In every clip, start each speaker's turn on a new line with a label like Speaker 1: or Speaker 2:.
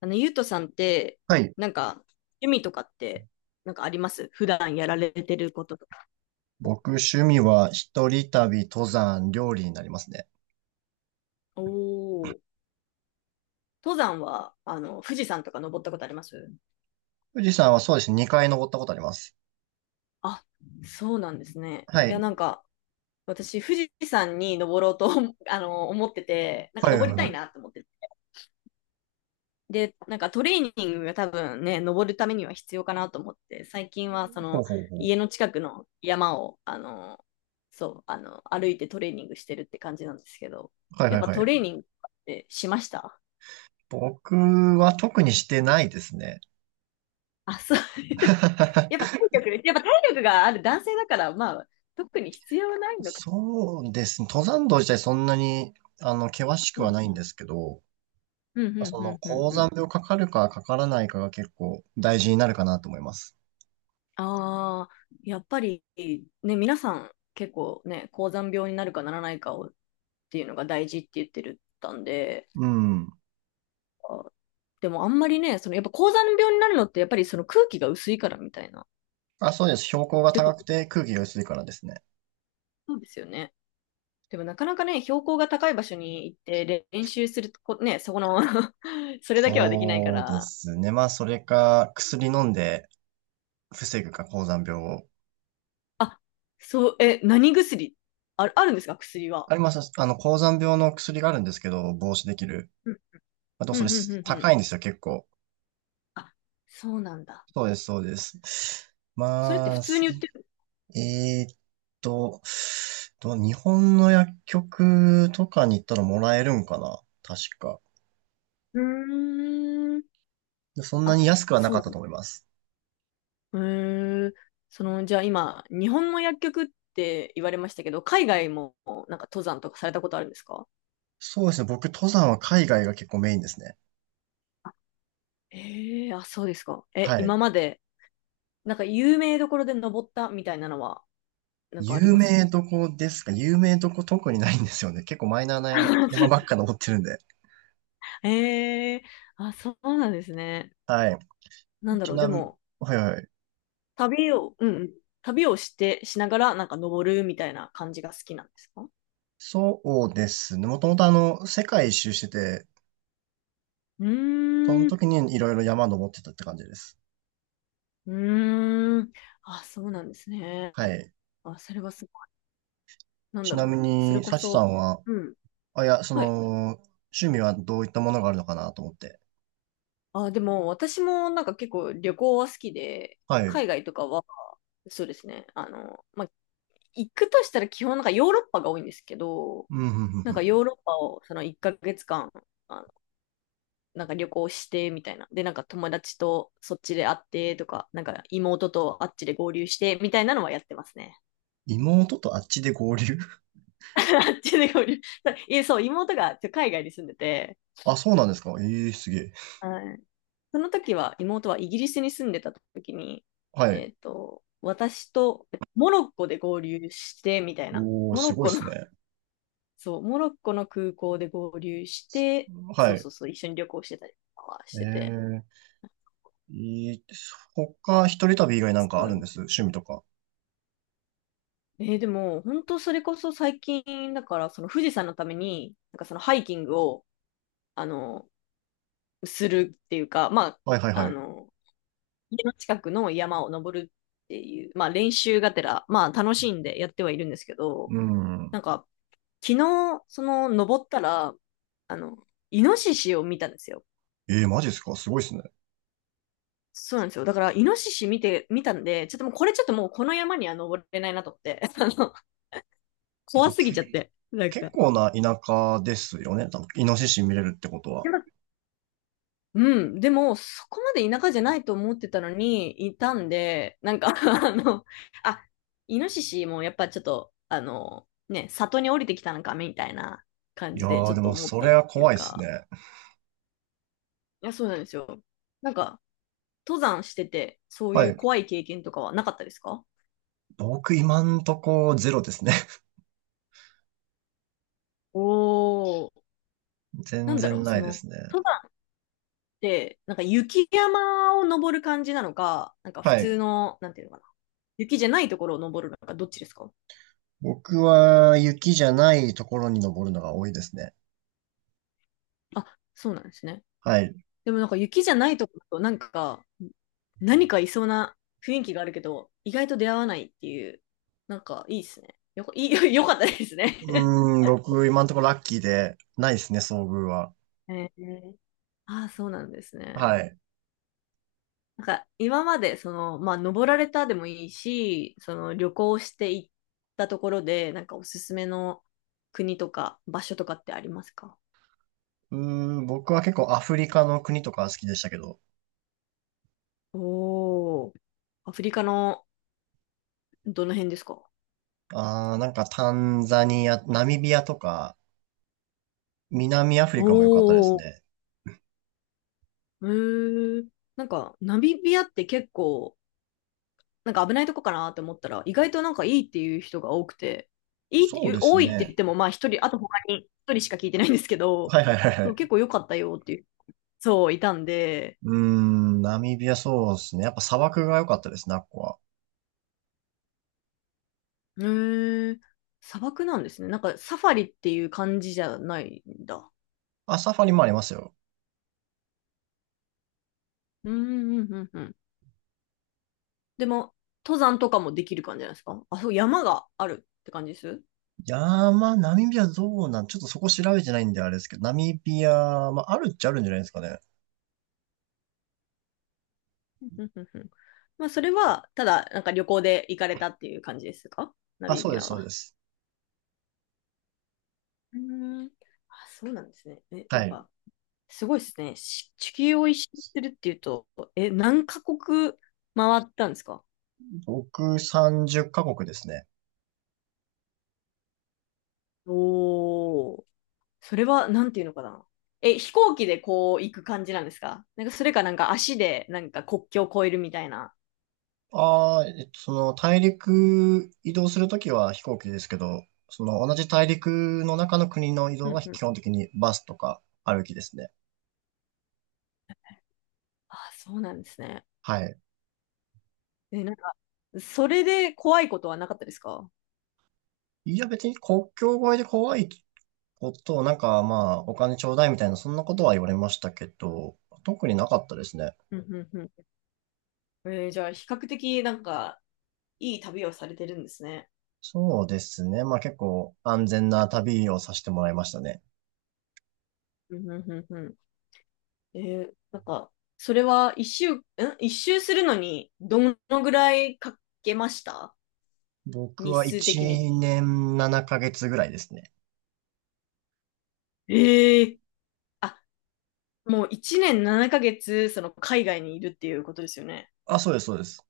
Speaker 1: ゆうとさんって、
Speaker 2: はい。
Speaker 1: なんか、趣味とかって、なんかあります？普段やられてることとか。
Speaker 2: 僕、趣味は一人旅、登山、料理になりますね。
Speaker 1: お。お。登山は、富士山とか登ったことあります？
Speaker 2: 富士山はそうですね、2回登ったことあります。
Speaker 1: あ、そうなんですね。
Speaker 2: は
Speaker 1: いや、な
Speaker 2: い。
Speaker 1: んか、私、富士山に登ろうと 思ってて、なんか
Speaker 2: はいは
Speaker 1: 登
Speaker 2: い
Speaker 1: りた
Speaker 2: は
Speaker 1: い
Speaker 2: い。
Speaker 1: なと思って、で、なんかトレーニングが多分ね、登るためには必要かなと思って、最近はそ
Speaker 2: ほ
Speaker 1: の
Speaker 2: うほうほう。
Speaker 1: 家の近くの山を、歩いてトレーニングしてるって感じなんですけど、
Speaker 2: はい
Speaker 1: や
Speaker 2: は
Speaker 1: っ
Speaker 2: い
Speaker 1: ぱ
Speaker 2: は
Speaker 1: トレー
Speaker 2: い。
Speaker 1: ニングってしました？
Speaker 2: 僕は特にしてないですね。
Speaker 1: あ、そう。やっぱ 体力、やっぱ体力がある男性だから、まあ、特に必要ないのか。
Speaker 2: そうですね。登山道自体そんなに、険し
Speaker 1: う
Speaker 2: くは
Speaker 1: ん
Speaker 2: ない
Speaker 1: う
Speaker 2: ん
Speaker 1: ん。
Speaker 2: ですけど、
Speaker 1: うんう
Speaker 2: そ
Speaker 1: んう
Speaker 2: の、
Speaker 1: んうん
Speaker 2: 高
Speaker 1: う
Speaker 2: 山
Speaker 1: ん。
Speaker 2: 病かかるかかからないかが結構大事になるかなと思います。
Speaker 1: ああ、やっぱりね、皆さん結構ね、高山病になるかならないかをっていうのが大事って言ってるったんで、
Speaker 2: うん。
Speaker 1: でもあんまりね、そのやっぱ高山病になるのってやっぱりその空気が薄いからみたいな。っ
Speaker 2: あ、そうです。標高が
Speaker 1: てこ
Speaker 2: 高
Speaker 1: と、
Speaker 2: くて空気が薄いからですね。
Speaker 1: そうですよね。でもなかなかね、標高が高い場所に行って練習するこ、ね、そこの それだけはできないか
Speaker 2: そうで
Speaker 1: ら。
Speaker 2: すね。まあ、それか、薬飲んで防ぐか、高山病を。
Speaker 1: あ、そう、え、何薬？あ、あるんですか？薬は。
Speaker 2: あります。あの、高山病の薬があるんですけど、防止できる。
Speaker 1: うん、
Speaker 2: まあと、そ
Speaker 1: う
Speaker 2: れ
Speaker 1: ん、うん、うん。うん。
Speaker 2: 高いんですよ、結構。
Speaker 1: あ、そうなんだ。
Speaker 2: そうです、そうです。
Speaker 1: それって
Speaker 2: ま
Speaker 1: 普
Speaker 2: あ、
Speaker 1: 通
Speaker 2: す
Speaker 1: に売ってる？
Speaker 2: えーっと、日本の薬局とかに行ったらもらえるんかな確か。
Speaker 1: うーん。
Speaker 2: でそんな
Speaker 1: あ、
Speaker 2: に安くはな
Speaker 1: そう
Speaker 2: かっ
Speaker 1: な
Speaker 2: た
Speaker 1: ん
Speaker 2: と
Speaker 1: だ。
Speaker 2: 思います。
Speaker 1: へ。え、その、じゃあ今、日本の薬局って言われましたけど、海外もなんか登山とかされたことあるんですか？
Speaker 2: そうですね。僕、登山は海外が結構メインですね。
Speaker 1: ええー、あ、そうですか。え、
Speaker 2: は
Speaker 1: 今
Speaker 2: い。
Speaker 1: まで、なんか有名どころで登ったみたいなのは、なんかあり
Speaker 2: 有
Speaker 1: ま
Speaker 2: 名
Speaker 1: す？
Speaker 2: どこですか？有名どこ特にないんですよね。結構マイナーな山ばっ か登ってるんで。
Speaker 1: ええー、あ、そうなんですね。
Speaker 2: はい。
Speaker 1: なんだ
Speaker 2: ち
Speaker 1: ろう、で
Speaker 2: なみに、
Speaker 1: も、
Speaker 2: はいはい。
Speaker 1: 旅を、うんうん、旅をして、しながら、なんか登るみたいな感じが好きなんですか？
Speaker 2: そうですね。もともと世界一周してて、
Speaker 1: う
Speaker 2: その
Speaker 1: ーん、
Speaker 2: 時にいろいろ山登ってたって感じです。
Speaker 1: うーん、あ、そうなんですね。
Speaker 2: はい。
Speaker 1: あ、それはなん
Speaker 2: ち
Speaker 1: だ
Speaker 2: な
Speaker 1: ろ
Speaker 2: み
Speaker 1: う。それ
Speaker 2: に、
Speaker 1: こ
Speaker 2: サチさ
Speaker 1: そ。
Speaker 2: んは、
Speaker 1: うん。
Speaker 2: あ、いや、そ
Speaker 1: はい。
Speaker 2: の、趣味はどういったものがあるのかなと思って。
Speaker 1: あ、でも私もなんか結構旅行は好きで、
Speaker 2: はい。
Speaker 1: 海外とかは、そうですね。まあ、行くとしたら基本なんかヨーロッパが多いんですけど、
Speaker 2: うん、うん、うん、う
Speaker 1: なんかヨ
Speaker 2: ん。
Speaker 1: ーロッパをその1ヶ月間、あの、なんか旅行してみたいな。で、なんか友達とそっちで会ってとか、なんか妹とあっちで合流してみたいなのはやってますね。
Speaker 2: 妹とあっちで合流？
Speaker 1: あっちで合流。いえ、そう、妹が海外に住んでて、
Speaker 2: あ、そうなんですか？ええー、すげえ。
Speaker 1: はい。その時は、妹はイギリスに住んでた時に、
Speaker 2: はい。
Speaker 1: 私とモロッコで合流して、みたいな。
Speaker 2: おー、
Speaker 1: モロ
Speaker 2: す
Speaker 1: ッ
Speaker 2: ごい
Speaker 1: コ
Speaker 2: で
Speaker 1: の、
Speaker 2: す ね。
Speaker 1: そう、モロッコの空港で合流して、
Speaker 2: は
Speaker 1: そう
Speaker 2: い。
Speaker 1: そうそう、一緒に旅行してたりとかはしてて。
Speaker 2: ええ、いいです、他、一人旅以外なん
Speaker 1: そ
Speaker 2: か
Speaker 1: う
Speaker 2: あ
Speaker 1: な
Speaker 2: るん
Speaker 1: んで
Speaker 2: です？
Speaker 1: す。
Speaker 2: 趣味とか。
Speaker 1: えー、でも、本当それこそ最近、だから、その富士山のために、なんかそのハイキングを、あの、するっていうか、まあ、
Speaker 2: はいはいはい。
Speaker 1: 家の近くの山を登るっていう、まあ練習がてら、まあ楽しんでやってはいるんですけど、
Speaker 2: う
Speaker 1: な
Speaker 2: ん。
Speaker 1: んか、昨日、その登ったら、イノシシを見たんですよ。
Speaker 2: ええー、マジですか？すごいですね。
Speaker 1: そうなんですよ。だから、イノシシ見たんで、ちょっともうこの山には登れないなと思って、
Speaker 2: えっ
Speaker 1: 怖
Speaker 2: と、
Speaker 1: すぎ
Speaker 2: け、
Speaker 1: ちゃって、なん
Speaker 2: 結
Speaker 1: か。
Speaker 2: 構な田舎ですよね。多分、イノシシ見れるってことは。
Speaker 1: うん、でも、そこまで田舎じゃないと思ってたのに、いたんで、なんか あの、あ、イノシシもやっぱちょっと、ね、里に降りてきたのか、みたいな感
Speaker 2: いや
Speaker 1: じで、ち
Speaker 2: ー、
Speaker 1: ょっ
Speaker 2: で
Speaker 1: と
Speaker 2: も、
Speaker 1: 思っ
Speaker 2: そ
Speaker 1: た
Speaker 2: れ
Speaker 1: っ
Speaker 2: は
Speaker 1: てい
Speaker 2: 怖
Speaker 1: う
Speaker 2: いです
Speaker 1: か。
Speaker 2: ね。
Speaker 1: いや、そうなんですよ。なんか、登山してて、そう
Speaker 2: は
Speaker 1: いう
Speaker 2: い。
Speaker 1: 怖い経験とかはなかったですか？
Speaker 2: 僕、今んとこ、ゼロですね。
Speaker 1: おー、な
Speaker 2: 全
Speaker 1: んだろ
Speaker 2: 然
Speaker 1: う、
Speaker 2: な
Speaker 1: そ
Speaker 2: いで
Speaker 1: の、
Speaker 2: すね。
Speaker 1: 登山って、なんか雪山を登る感じなのか、なんか普
Speaker 2: は
Speaker 1: 通
Speaker 2: い。
Speaker 1: の、なんていうのかな、雪じゃないところを登るのか、どっちですか？
Speaker 2: 僕は、雪じゃないところに登るのが多いですね。
Speaker 1: あ、そうなんですね。
Speaker 2: はい。
Speaker 1: でもなんか雪じゃないとこだとなんか何かいそうな雰囲気があるけど意外と出会わないっていう、なんかいいですね。よこいい よかったですね。
Speaker 2: うーん、僕、今んとこラッキーで、ないですね、遭遇は。
Speaker 1: えー、ああ、そうなんですね。
Speaker 2: はい。
Speaker 1: なんか今までそのまあ登られたでもいいしその旅行して行ったところでなんかおすすめの国とか場所とかってありますか？
Speaker 2: うーん、僕は結構アフリカの国とか好きでしたけど、
Speaker 1: おー、アフリカのどの辺ですか？
Speaker 2: あー、なんかタンザニア、ナミビアとか、南アフリカも良かったです
Speaker 1: おー、
Speaker 2: ね。
Speaker 1: へー、なんか、ナミビアって結構、なんか危ないとこかなって思ったら、意外となんかいいっていう人が多くて、いいっ
Speaker 2: そう
Speaker 1: て
Speaker 2: です
Speaker 1: 多いって言っ
Speaker 2: ね。
Speaker 1: ても、まあ一人、あと他に一人しか聞いてないんですけど、
Speaker 2: はいはいはいは
Speaker 1: そう、
Speaker 2: い。
Speaker 1: 結構良かったよっていう、そう、いたんで。
Speaker 2: うーん、ナミビアそうですね。やっぱ砂漠が良かったですね、あっこは。
Speaker 1: へー、砂漠なんですね。なんかサファリっていう感じじゃないんだ。
Speaker 2: あ、サファリもありますよ。
Speaker 1: うん、うん、うん、うん。でも、登山とかもできる感じなんですか？あ、そう、山があるって感じです？
Speaker 2: 山、ナミビアどうなん、ちょっとそこ調べてないんであれですけど、ナミビア、まあ、あるっちゃあるんじゃないですかね。
Speaker 1: うんうんうんうん。まあ、それは、ただ、なんか旅行で行かれたっていう感じですか？ナ
Speaker 2: あ、
Speaker 1: ミ
Speaker 2: そう
Speaker 1: ビ
Speaker 2: で
Speaker 1: ア
Speaker 2: す、そうで
Speaker 1: は。
Speaker 2: す。
Speaker 1: うーん。あ、そうなんですね。え、な
Speaker 2: は
Speaker 1: ん
Speaker 2: い。
Speaker 1: か、すごいですね。地球を一周するっていうと、え、何カ国回ったんですか？
Speaker 2: 僕30カ国ですね。
Speaker 1: おおー。それは、なんていうのかな。え、飛行機でこう行く感じなんですか？なんか、それかなんか足でなんか国境を越えるみたいな。
Speaker 2: ああ、その大陸移動するときは飛行機ですけど、その同じ大陸の中の国の移
Speaker 1: う
Speaker 2: 動
Speaker 1: ん
Speaker 2: は
Speaker 1: う
Speaker 2: 基
Speaker 1: ん。
Speaker 2: 本的にバスとか歩きですね。
Speaker 1: あ、そうなんですね。
Speaker 2: はい。
Speaker 1: え、なんか、それで怖いことはなかったですか？
Speaker 2: いや、別に国境越えで怖いこと、なんかまあ、お金ちょうだいみたいな、そんなことは言われましたけど、特になかったですね。
Speaker 1: うんうんうん。えー、じゃあ、比較的なんか、いい旅をされてるんですね。
Speaker 2: そうですね。まあ結構安全な旅をさせてもらいましたね。
Speaker 1: うんうんうんうん。えー、なんか、それは一周、一周するのに、どのぐらいかけました？
Speaker 2: 僕
Speaker 1: 日
Speaker 2: は
Speaker 1: 数
Speaker 2: 1
Speaker 1: 的に。
Speaker 2: 年7ヶ月ぐらいですね。
Speaker 1: ええ、あ、もう1年7ヶ月、その海外にいるっていうことですよね。
Speaker 2: あ、そうです、そうです。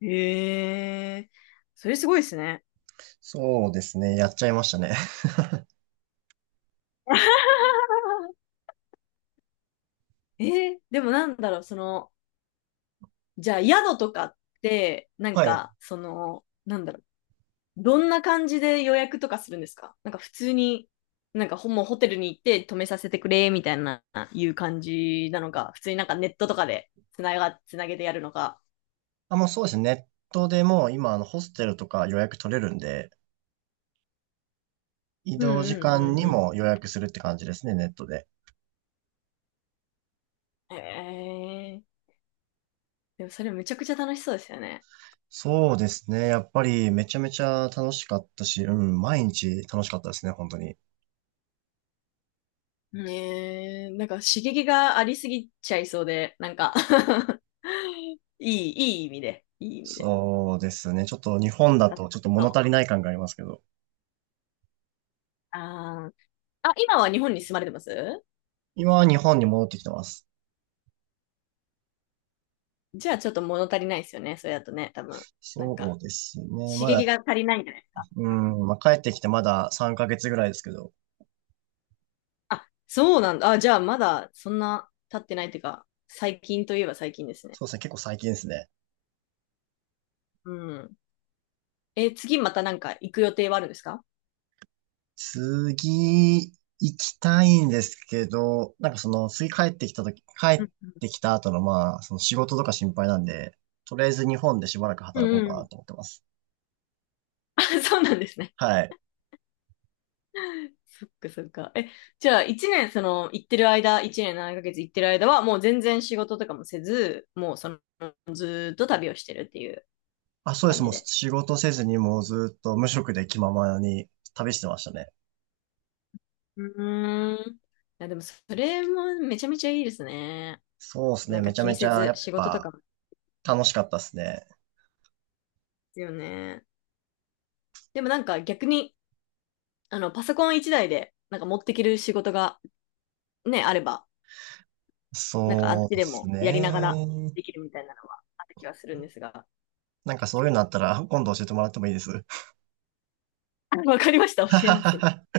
Speaker 1: ええ、それすごいですね。
Speaker 2: そうですね。やっちゃいましたね。
Speaker 1: ええ、でもなんだろう、その、じゃあ宿とかって、なん
Speaker 2: はい。
Speaker 1: か、その、なんだろう、どんな感じで予約とかするんですか？なんか普通に、なんかもうホテルに行って泊めさせてくれ、みたいな、いう感じなのか、普通になんかネットとかでつなげてやるのか。
Speaker 2: あ、もうそうですね。ネットでもう今、ホステルとか予約取れるんで、移
Speaker 1: うん
Speaker 2: 動時
Speaker 1: うんう
Speaker 2: 間に
Speaker 1: んう
Speaker 2: も予約するって感じですね、ネットで。
Speaker 1: ん。へえ、でもそれめちゃくちゃ楽しそうですよね。
Speaker 2: そうですね。やっぱりめちゃめちゃ楽しかったし、うん、毎日楽しかったですね、本当に。
Speaker 1: ねえ、なんか刺激がありすぎちゃいそうで、なんか いい意味で、いい意味で。
Speaker 2: そうですね。ちょっと日本
Speaker 1: なん
Speaker 2: だと
Speaker 1: か
Speaker 2: ちょっと
Speaker 1: そ
Speaker 2: 物
Speaker 1: う、
Speaker 2: 足りない感がありますけど、
Speaker 1: あー、あ、今は日本に住まれてます？
Speaker 2: 今は日本に戻ってきてます。
Speaker 1: じゃあちょっと物足りないですよね、それだとね、多分。なん
Speaker 2: そ
Speaker 1: か、
Speaker 2: うですね。
Speaker 1: 刺
Speaker 2: ま
Speaker 1: 激
Speaker 2: だ、
Speaker 1: が足りないんじゃないですか。
Speaker 2: うん、まあ、帰ってきてまだ3ヶ月ぐらいですけど、
Speaker 1: あ、そうなんだ。あ、じゃあまだそんな経ってないっていうか、最近といえば最近ですね。
Speaker 2: そうですね。結構最近ですね。
Speaker 1: うん。え、次またなんか行く予定はあるんですか？
Speaker 2: 次、行きたいんですけど、なんかその、次帰ってきたとき、帰
Speaker 1: う
Speaker 2: っ
Speaker 1: ん
Speaker 2: てきた後の、まあ、その仕事とか心配なんで、とりあえず日本でしばらく
Speaker 1: う
Speaker 2: 働こう
Speaker 1: ん
Speaker 2: か
Speaker 1: う
Speaker 2: な
Speaker 1: ん。
Speaker 2: と思ってます。
Speaker 1: あ、そうなんですね。
Speaker 2: はい。
Speaker 1: そっかそっか。え、じゃあ一年その行ってる間、一年7ヶ月行ってる間はもう全然仕事とかもせず、もうそのずーっと旅をしてるっていう
Speaker 2: あ、そうで
Speaker 1: 感
Speaker 2: す。
Speaker 1: じ
Speaker 2: もう
Speaker 1: で。
Speaker 2: 仕事せずにもうずっと無職で気ままに旅してましたね。
Speaker 1: うーん。いやでもそれもめちゃめちゃいいですね。
Speaker 2: そうです
Speaker 1: な
Speaker 2: ね。
Speaker 1: んか
Speaker 2: めちゃ
Speaker 1: 気に
Speaker 2: めち
Speaker 1: せ
Speaker 2: ゃ
Speaker 1: ず
Speaker 2: やっ
Speaker 1: 仕事と
Speaker 2: ぱ
Speaker 1: かもで
Speaker 2: 楽しかったですね。
Speaker 1: すよね。でもなんか逆に、パソコン一台で、なんか持ってきる仕事がね、あれば、なんかあっ
Speaker 2: そう
Speaker 1: ち
Speaker 2: で
Speaker 1: で
Speaker 2: す
Speaker 1: もやりながら
Speaker 2: ね。
Speaker 1: できるみたいなのはある気はするんですが。
Speaker 2: なんかそういうのあったら今度教えてもらってもいいです？
Speaker 1: あ、わかりました。教えます。